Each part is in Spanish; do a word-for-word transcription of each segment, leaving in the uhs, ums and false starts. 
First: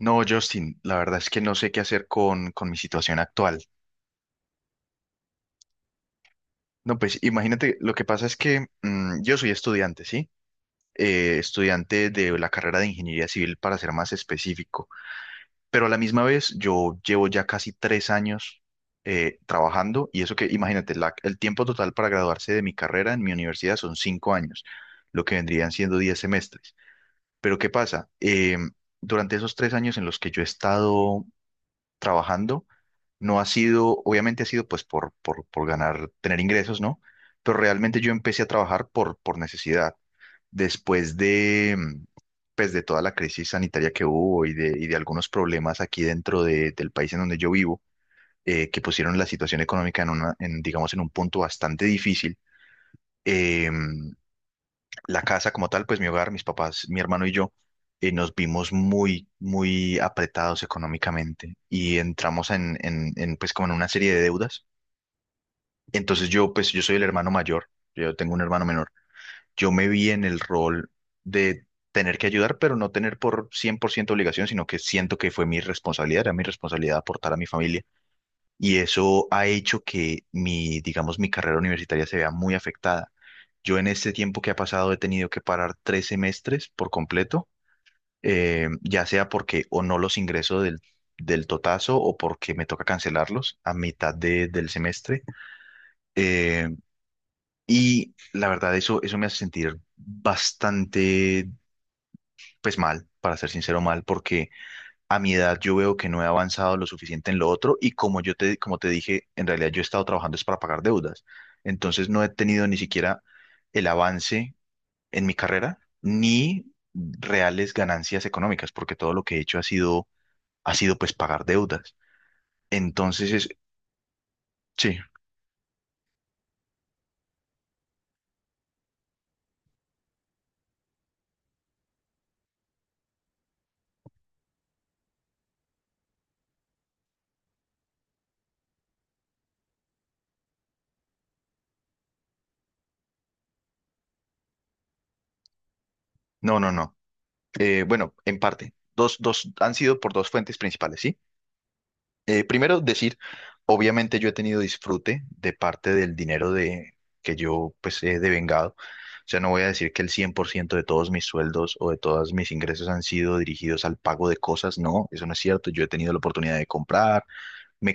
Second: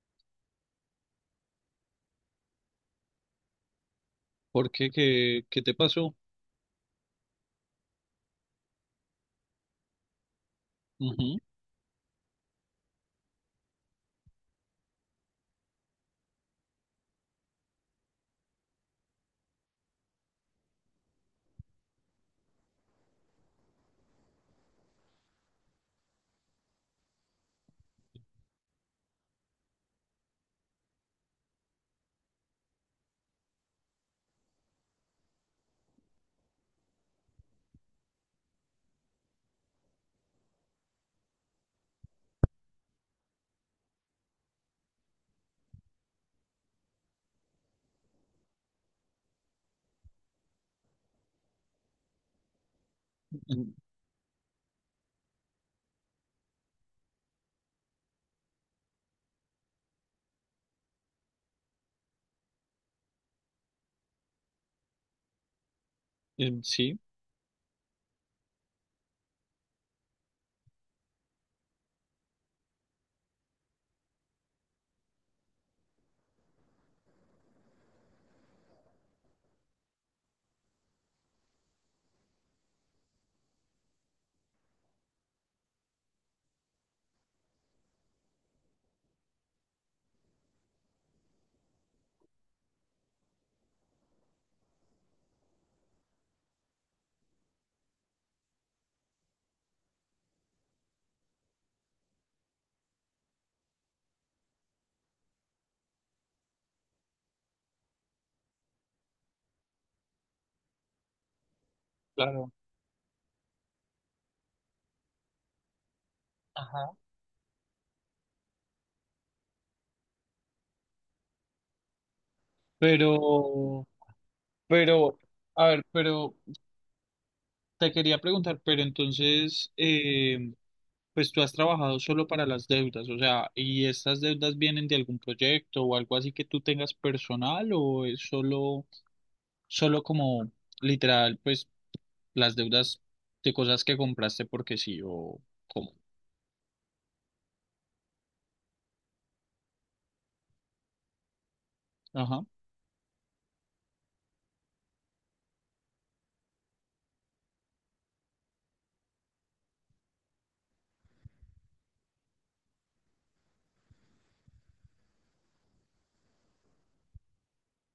No, Justin, la verdad es que no sé qué hacer con, con mi situación actual. ¿Por qué? ¿Qué, qué te pasó? No, pues imagínate, lo que pasa es que mm, yo soy estudiante, ¿sí? Eh, Ujú. Estudiante de la carrera de ingeniería civil, para ser más específico. Pero a la misma vez, yo llevo ya casi tres años eh, trabajando y eso que, imagínate, la- el tiempo total para graduarse de mi carrera en mi universidad son cinco años, lo que vendrían siendo diez semestres. Pero ¿qué pasa? Em, durante esos tres años en los que yo he estado trabajando. No ha sido, obviamente ha sido pues por, por, por ganar, tener ingresos, ¿no? Pero realmente yo empecé a trabajar por, por necesidad. Después de, mm, pues de toda la crisis sanitaria que hubo y de, y de algunos problemas aquí dentro de- del país en donde yo vivo, eh, que pusieron la situación económica en una, en, digamos, en un punto bastante difícil. Eh, en- la casa como tal, pues mi hogar, mis papás, mi hermano y yo, eh, nos vimos muy, muy apretados económicamente y entramos en, en, en, pues como en una serie de deudas. Entonces yo, en- pues yo soy sí, el hermano mayor, yo tengo un hermano menor. Yo me vi en el rol de tener que ayudar, pero no tener por cien por ciento obligación, sino que siento que fue mi responsabilidad, era mi responsabilidad aportar a mi familia y eso ha hecho que mi, digamos, mi carrera universitaria se vea muy afectada. Yo en este tiempo que ha pasado he tenido que parar tres semestres por completo, eh, ya sea porque o no los ingreso del, del totazo o porque me toca cancelarlos a mitad de- del semestre. Eh, y la verdad, eso, eso me hace sentir bastante, pues mal, para ser sincero, mal, porque a mi edad yo veo que no he avanzado lo suficiente en lo otro y como yo te, como te dije, en realidad yo he estado trabajando es para pagar deudas. Entonces no he claro. tenido ni siquiera el avance en mi carrera ni Ajá. reales ganancias económicas porque todo lo que he hecho ha sido, ha sido pues pagar deudas. Entonces es, Pero, sí, pero, a ver, pero te quería preguntar, pero entonces, eh, pues tú has trabajado solo para las deudas, o sea, ¿y estas deudas vienen de algún proyecto o algo así que tú tengas personal o es solo, solo como literal, pues las deudas de cosas que compraste porque sí o cómo? no, no, no. Eh, bueno, en parte, dos, dos han sido por dos fuentes principales, ¿sí? Eh, Ajá, Primero decir, obviamente yo he tenido disfrute de parte del dinero de, que yo pues he devengado. O sea, no voy a decir que el cien por ciento de todos mis sueldos o de todos mis ingresos han sido dirigidos al pago de cosas. No, eso no es cierto. Yo he tenido la oportunidad de comprarme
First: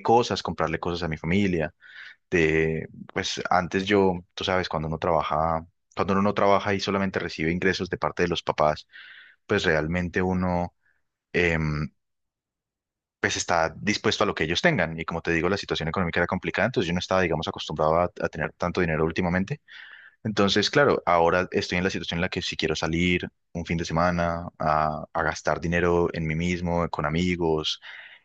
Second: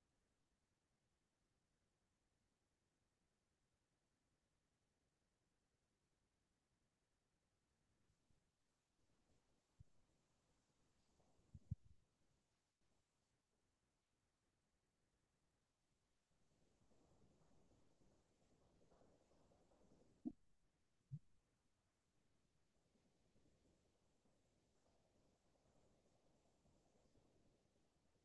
cosas, comprarle cosas a mi familia. De, pues antes yo, tú sabes, cuando uno trabaja, cuando uno no trabaja y solamente recibe ingresos de parte de los papás, pues realmente uno... em, pues está dispuesto a lo que ellos tengan. Y como te digo, la situación económica era complicada, entonces yo no estaba, digamos, acostumbrado a, a tener tanto dinero últimamente. Entonces, claro, ahora estoy en la situación en la que si quiero salir un fin de semana a, a gastar dinero en mí mismo, con amigos,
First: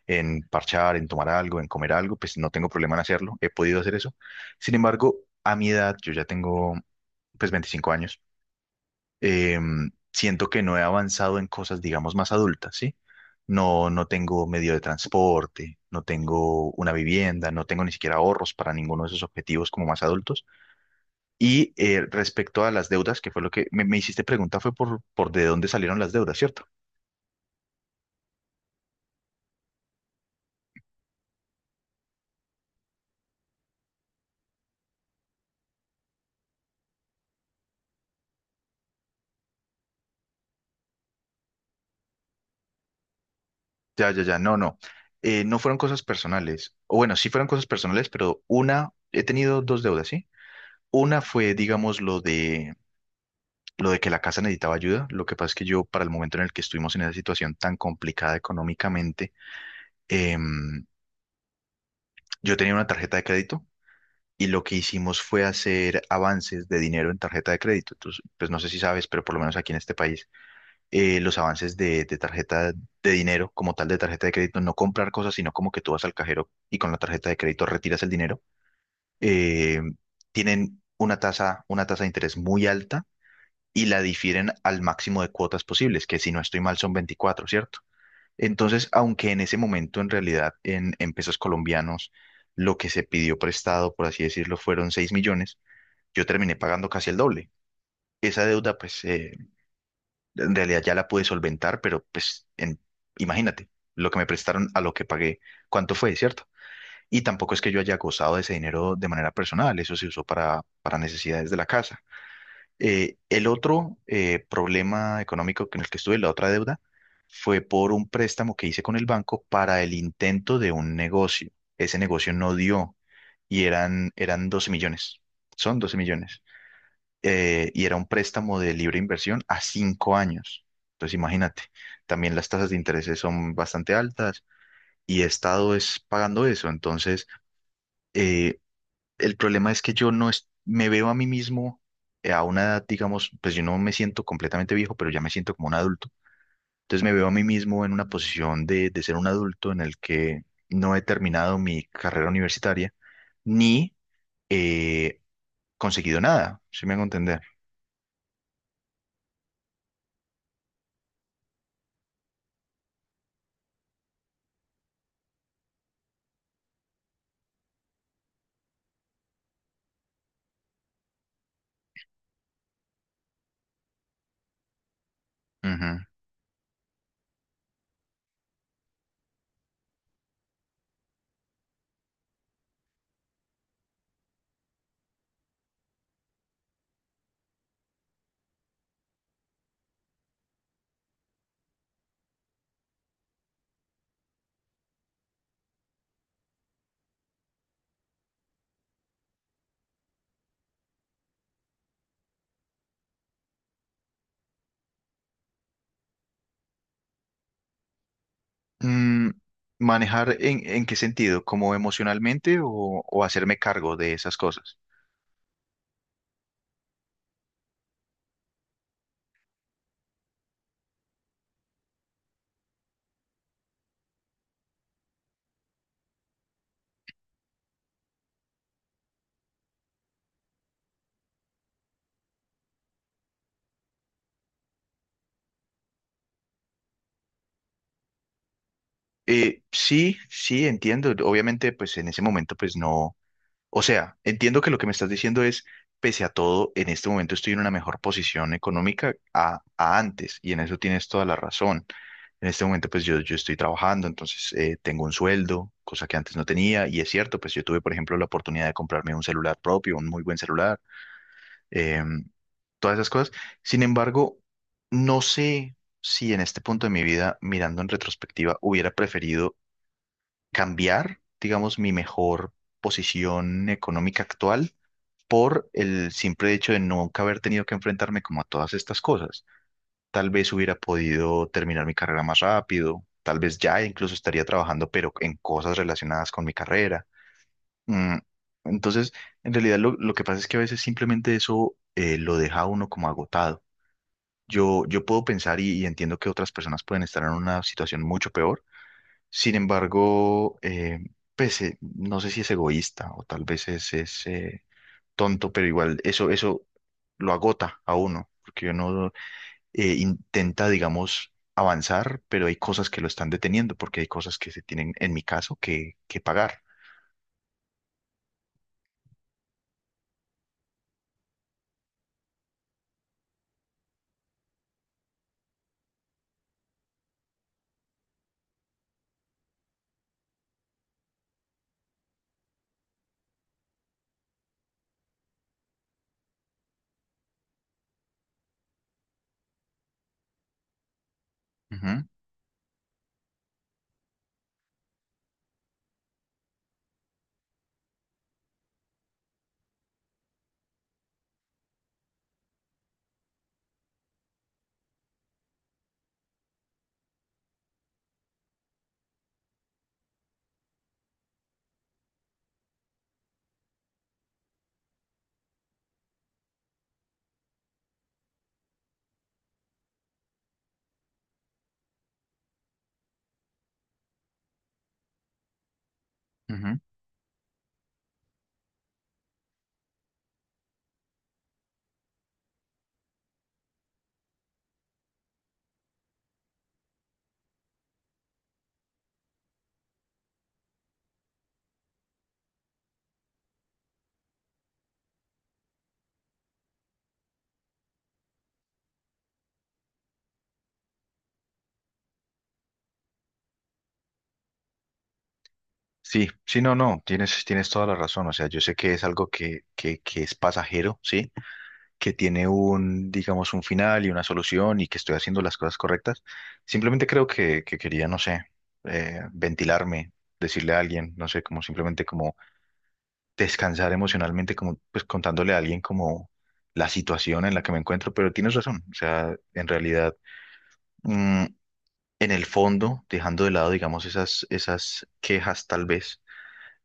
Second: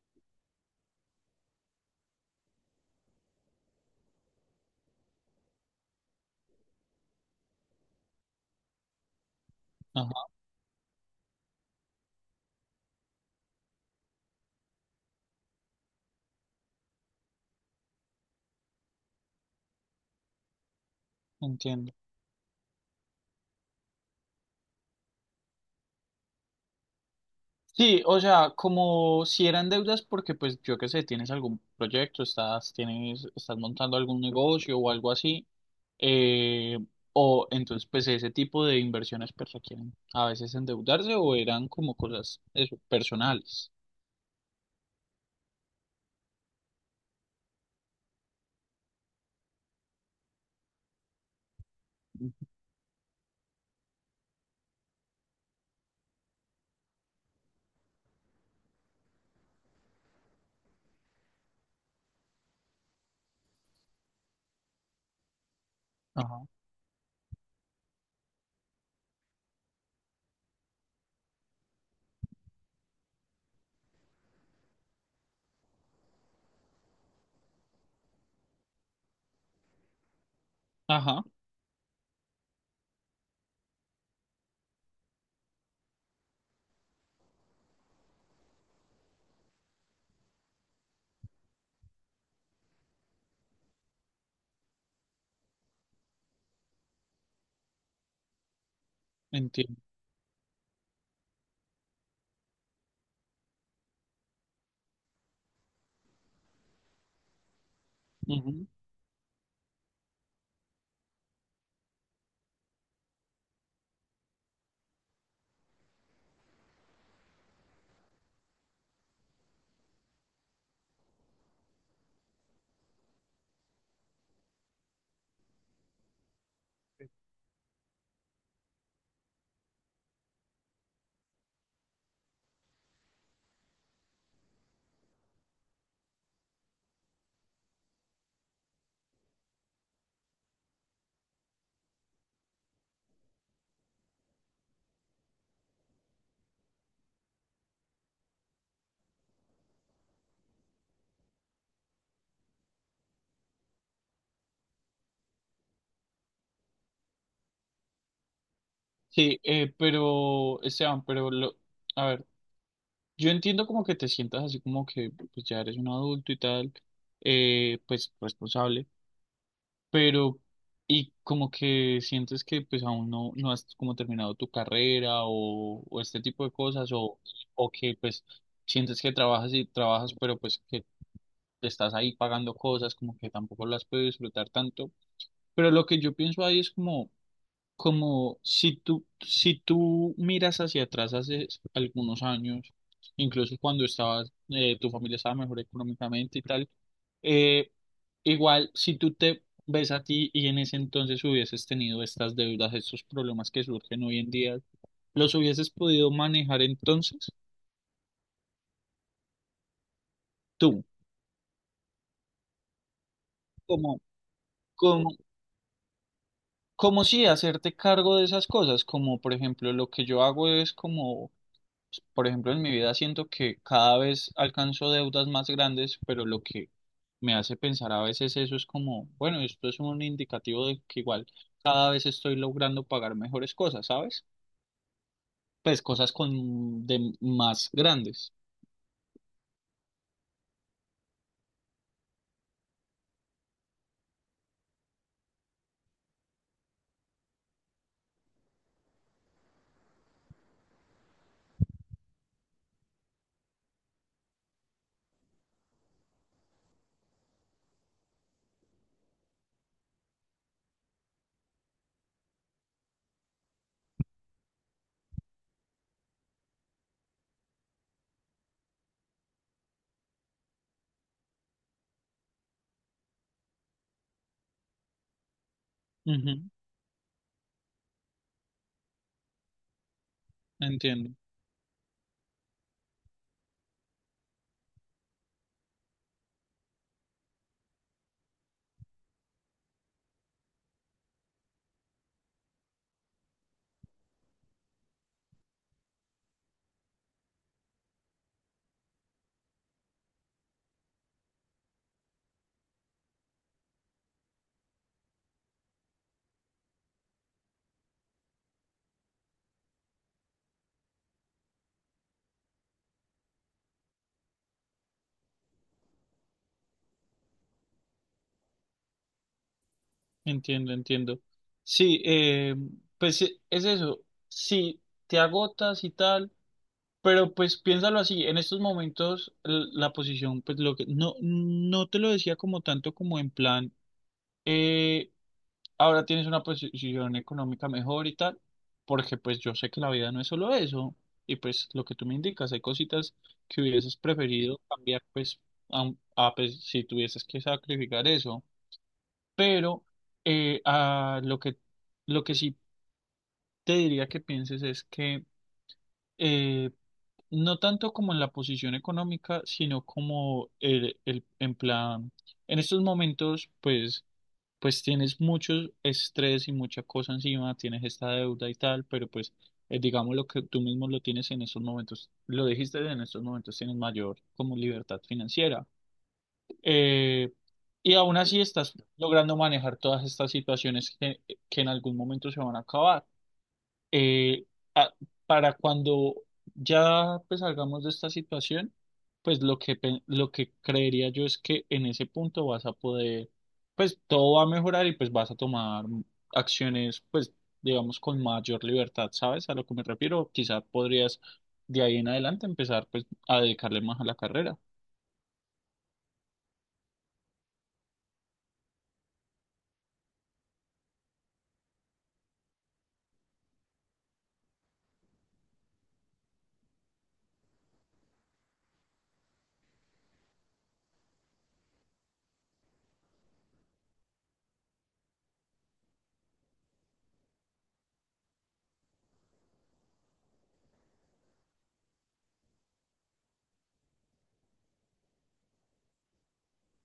en parchar, en tomar algo, en comer algo, pues no tengo problema en hacerlo, he podido hacer eso. Sin embargo, a mi edad, yo ya tengo pues veinticinco años em, ajá, siento que no he avanzado en cosas, digamos, más adultas, ¿sí? No, no tengo medio de transporte, no tengo una vivienda, no tengo ni siquiera ahorros para ninguno de esos objetivos como más adultos. Y entiendo. eh, respecto a las deudas, que fue lo que me, me hiciste pregunta, fue por, por de dónde salieron las deudas, ¿cierto? Sí, o sea, como si eran deudas porque pues yo qué sé, tienes algún proyecto, estás, tienes, estás montando algún negocio o algo así, eh, o entonces pues ese tipo de inversiones pues requieren a veces endeudarse o eran como cosas eso, personales. Ya, ya, ya, no, no. Eh, no fueron cosas personales. O bueno, sí fueron cosas personales, pero una, he tenido dos deudas, ¿sí? Una fue, digamos, lo de lo de que la casa necesitaba ayuda. Lo que pasa es que yo, para el momento en el que estuvimos en esa situación tan complicada económicamente, em, yo tenía una tarjeta de crédito y lo que hicimos fue hacer Ajá, avances de dinero en tarjeta de crédito. Entonces, pues no sé si sabes, pero por lo menos aquí en este país, eh, los avances de, de tarjeta de dinero, como tal de tarjeta de crédito, no comprar cosas, sino como que tú vas al cajero y con la tarjeta de crédito retiras el dinero, eh, tienen una ajá, tasa, una tasa de interés muy alta y la difieren al máximo de cuotas posibles, que si no estoy mal son veinticuatro, ¿cierto? Entonces, aunque en ese momento en realidad en, en pesos colombianos lo que se pidió prestado, por así decirlo, fueron seis millones, yo terminé pagando casi el doble. Esa deuda, pues, eh, entiendo. en realidad ya la pude solventar, pero pues, en- imagínate, lo que me prestaron a lo que pagué, ¿cuánto fue, cierto? Y tampoco es que yo haya gozado de ese Ujú. dinero de manera personal, eso se usó para, para necesidades de la casa. Eh, el otro eh, problema económico en el que estuve, la otra deuda, fue por un préstamo que hice con el banco para el intento de un negocio. Ese negocio no dio y eran, eran doce millones, son doce millones. Eh, y era un préstamo de libre inversión a cinco años. Entonces imagínate, también las tasas de interés son bastante altas y he estado es pagando eso. Entonces, eh, el problema es que yo no es- me veo a mí mismo eh, a una edad, digamos, pues yo no me siento completamente viejo, pero ya me siento como un adulto. Entonces me veo a mí mismo en una posición de, de ser un adulto en el que no he terminado mi carrera universitaria ni he conseguido nada, si me hago entender. Sí, eh, pero Esteban, pero lo, a ver, yo entiendo como que te sientas así como que pues ya eres un adulto y tal, eh, pues responsable. Pero, y como que sientes que pues aún no, no has como terminado tu carrera o, Ujú. o este tipo de cosas, o, o que pues sientes que trabajas y trabajas, pero pues que estás ahí pagando cosas, como que tampoco las puedes disfrutar tanto. Pero lo que yo pienso ahí es como como si tú, si tú miras hacia atrás hace algunos años, incluso cuando estabas, eh, tu familia estaba mejor económicamente y tal, eh, igual si tú te ves a ti y en ese entonces hubieses tenido estas deudas, estos problemas que surgen hoy en día, ¿los hubieses podido manejar entonces Mm, ¿Manejar en, tú? en qué sentido? ¿Como emocionalmente o, o hacerme Como, cargo de esas cosas? como, Como si hacerte cargo de esas cosas, como por ejemplo lo que yo hago es como por ejemplo, en mi vida siento que cada vez alcanzo deudas más grandes, pero lo que me hace pensar a veces eso es como, bueno, esto es un indicativo de que igual cada vez estoy logrando pagar mejores cosas, ¿sabes? Pues cosas con de más grandes. Eh, sí, sí, entiendo. Obviamente, pues en ese momento, pues no. O sea, entiendo que lo que me estás diciendo es, pese a todo, en este momento estoy en una mejor posición económica a, a antes, y en eso tienes toda la razón. En este momento, pues yo, yo estoy trabajando, entonces eh, tengo un sueldo, cosa que antes no tenía, y es cierto, pues yo tuve, por ejemplo, la oportunidad de comprarme un celular propio, un muy buen celular, em, todas esas cosas. Sin embargo, no sé si en este punto de mi vida, mirando en retrospectiva, hubiera preferido cambiar, digamos, mi mejor posición económica actual por el Ujú. simple hecho de nunca haber tenido que enfrentarme como a todas estas cosas. Tal vez hubiera Entiendo, podido terminar mi carrera más rápido, tal vez ya incluso estaría trabajando, pero en cosas relacionadas con mi carrera. Mm, Entonces, en realidad lo, lo que pasa es que a veces simplemente eso eh, lo deja a uno como agotado. Yo, yo puedo pensar y, y entiendo que otras personas pueden estar en una situación mucho peor. Sin embargo, eh, pues eh, no sé si es egoísta o tal vez es, es, eh, tonto, pero igual eso, eso lo agota a uno, porque uno eh, intenta, digamos, avanzar, pero hay cosas que lo están deteniendo, porque hay cosas que se tienen, en mi caso, que, que pagar. Entiendo, entiendo. Sí, eh, pues e- es eso. Si te agotas y tal. Pero pues piénsalo así, en estos momentos l- la posición, pues lo que no, no te lo decía como tanto como en plan, eh, ahora tienes una posición económica mejor y tal, porque pues yo sé que la vida no es solo eso, y pues lo que Ujú, tú me indicas, hay cositas que hubieses preferido cambiar, pues, a, a, pues, si tuvieses que sacrificar eso, pero eh, a lo que, lo que sí te diría que pienses es que eh, no tanto como en la posición económica, sino como el, el, en plan, en estos momentos, pues, pues tienes mucho estrés y mucha cosa encima, tienes esta deuda y tal, pero pues, eh, digamos lo que tú mismo lo tienes en estos momentos, lo dijiste, en estos momentos tienes mayor como libertad financiera. ujú. Eh, y aún así estás logrando manejar todas estas situaciones que, que en algún momento se van a acabar eh, a- para cuando ya pues, salgamos de esta situación, pues lo que, pe- lo que creería yo es que en ese punto vas a poder, pues todo va a mejorar y pues vas a tomar acciones, pues digamos, con mayor libertad, ¿sabes? A lo que me refiero, quizás podrías de ahí en adelante empezar pues a dedicarle más a la carrera. Sí, sí, no, no, tienes, tienes toda la razón. O sea, yo sé que es algo que, que, que es pasajero, ¿sí? Que tiene un, digamos, un final y una solución y que estoy haciendo las cosas correctas. Simplemente creo que, que quería, no sé, eh, ventilarme, decirle a alguien, no sé, como simplemente como descansar emocionalmente, como pues contándole a alguien como la situación en la que me encuentro, pero tienes razón, o sea, en realidad, mm, en el fondo, dejando de lado, digamos, esas, esas quejas tal vez,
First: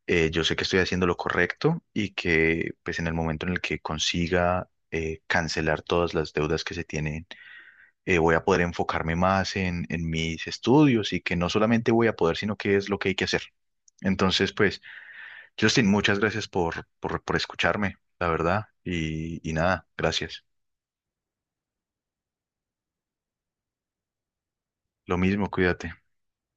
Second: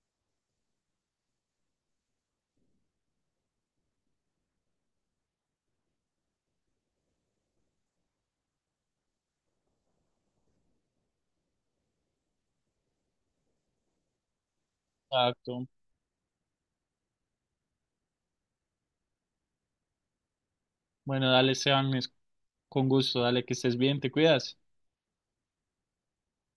eh, yo sé que estoy haciendo lo correcto y que pues en el momento en el que consiga eh, cancelar todas las deudas que se tienen, eh, voy a poder enfocarme más en, en mis estudios y que no solamente voy a poder, sino que es lo que hay que hacer. Entonces, pues... Exacto. Justin, muchas gracias por, por, por escucharme, la verdad. Y, y nada, gracias. Bueno, dale, Esteban, es con gusto, dale, que estés bien, te cuidas. Lo mismo, cuídate.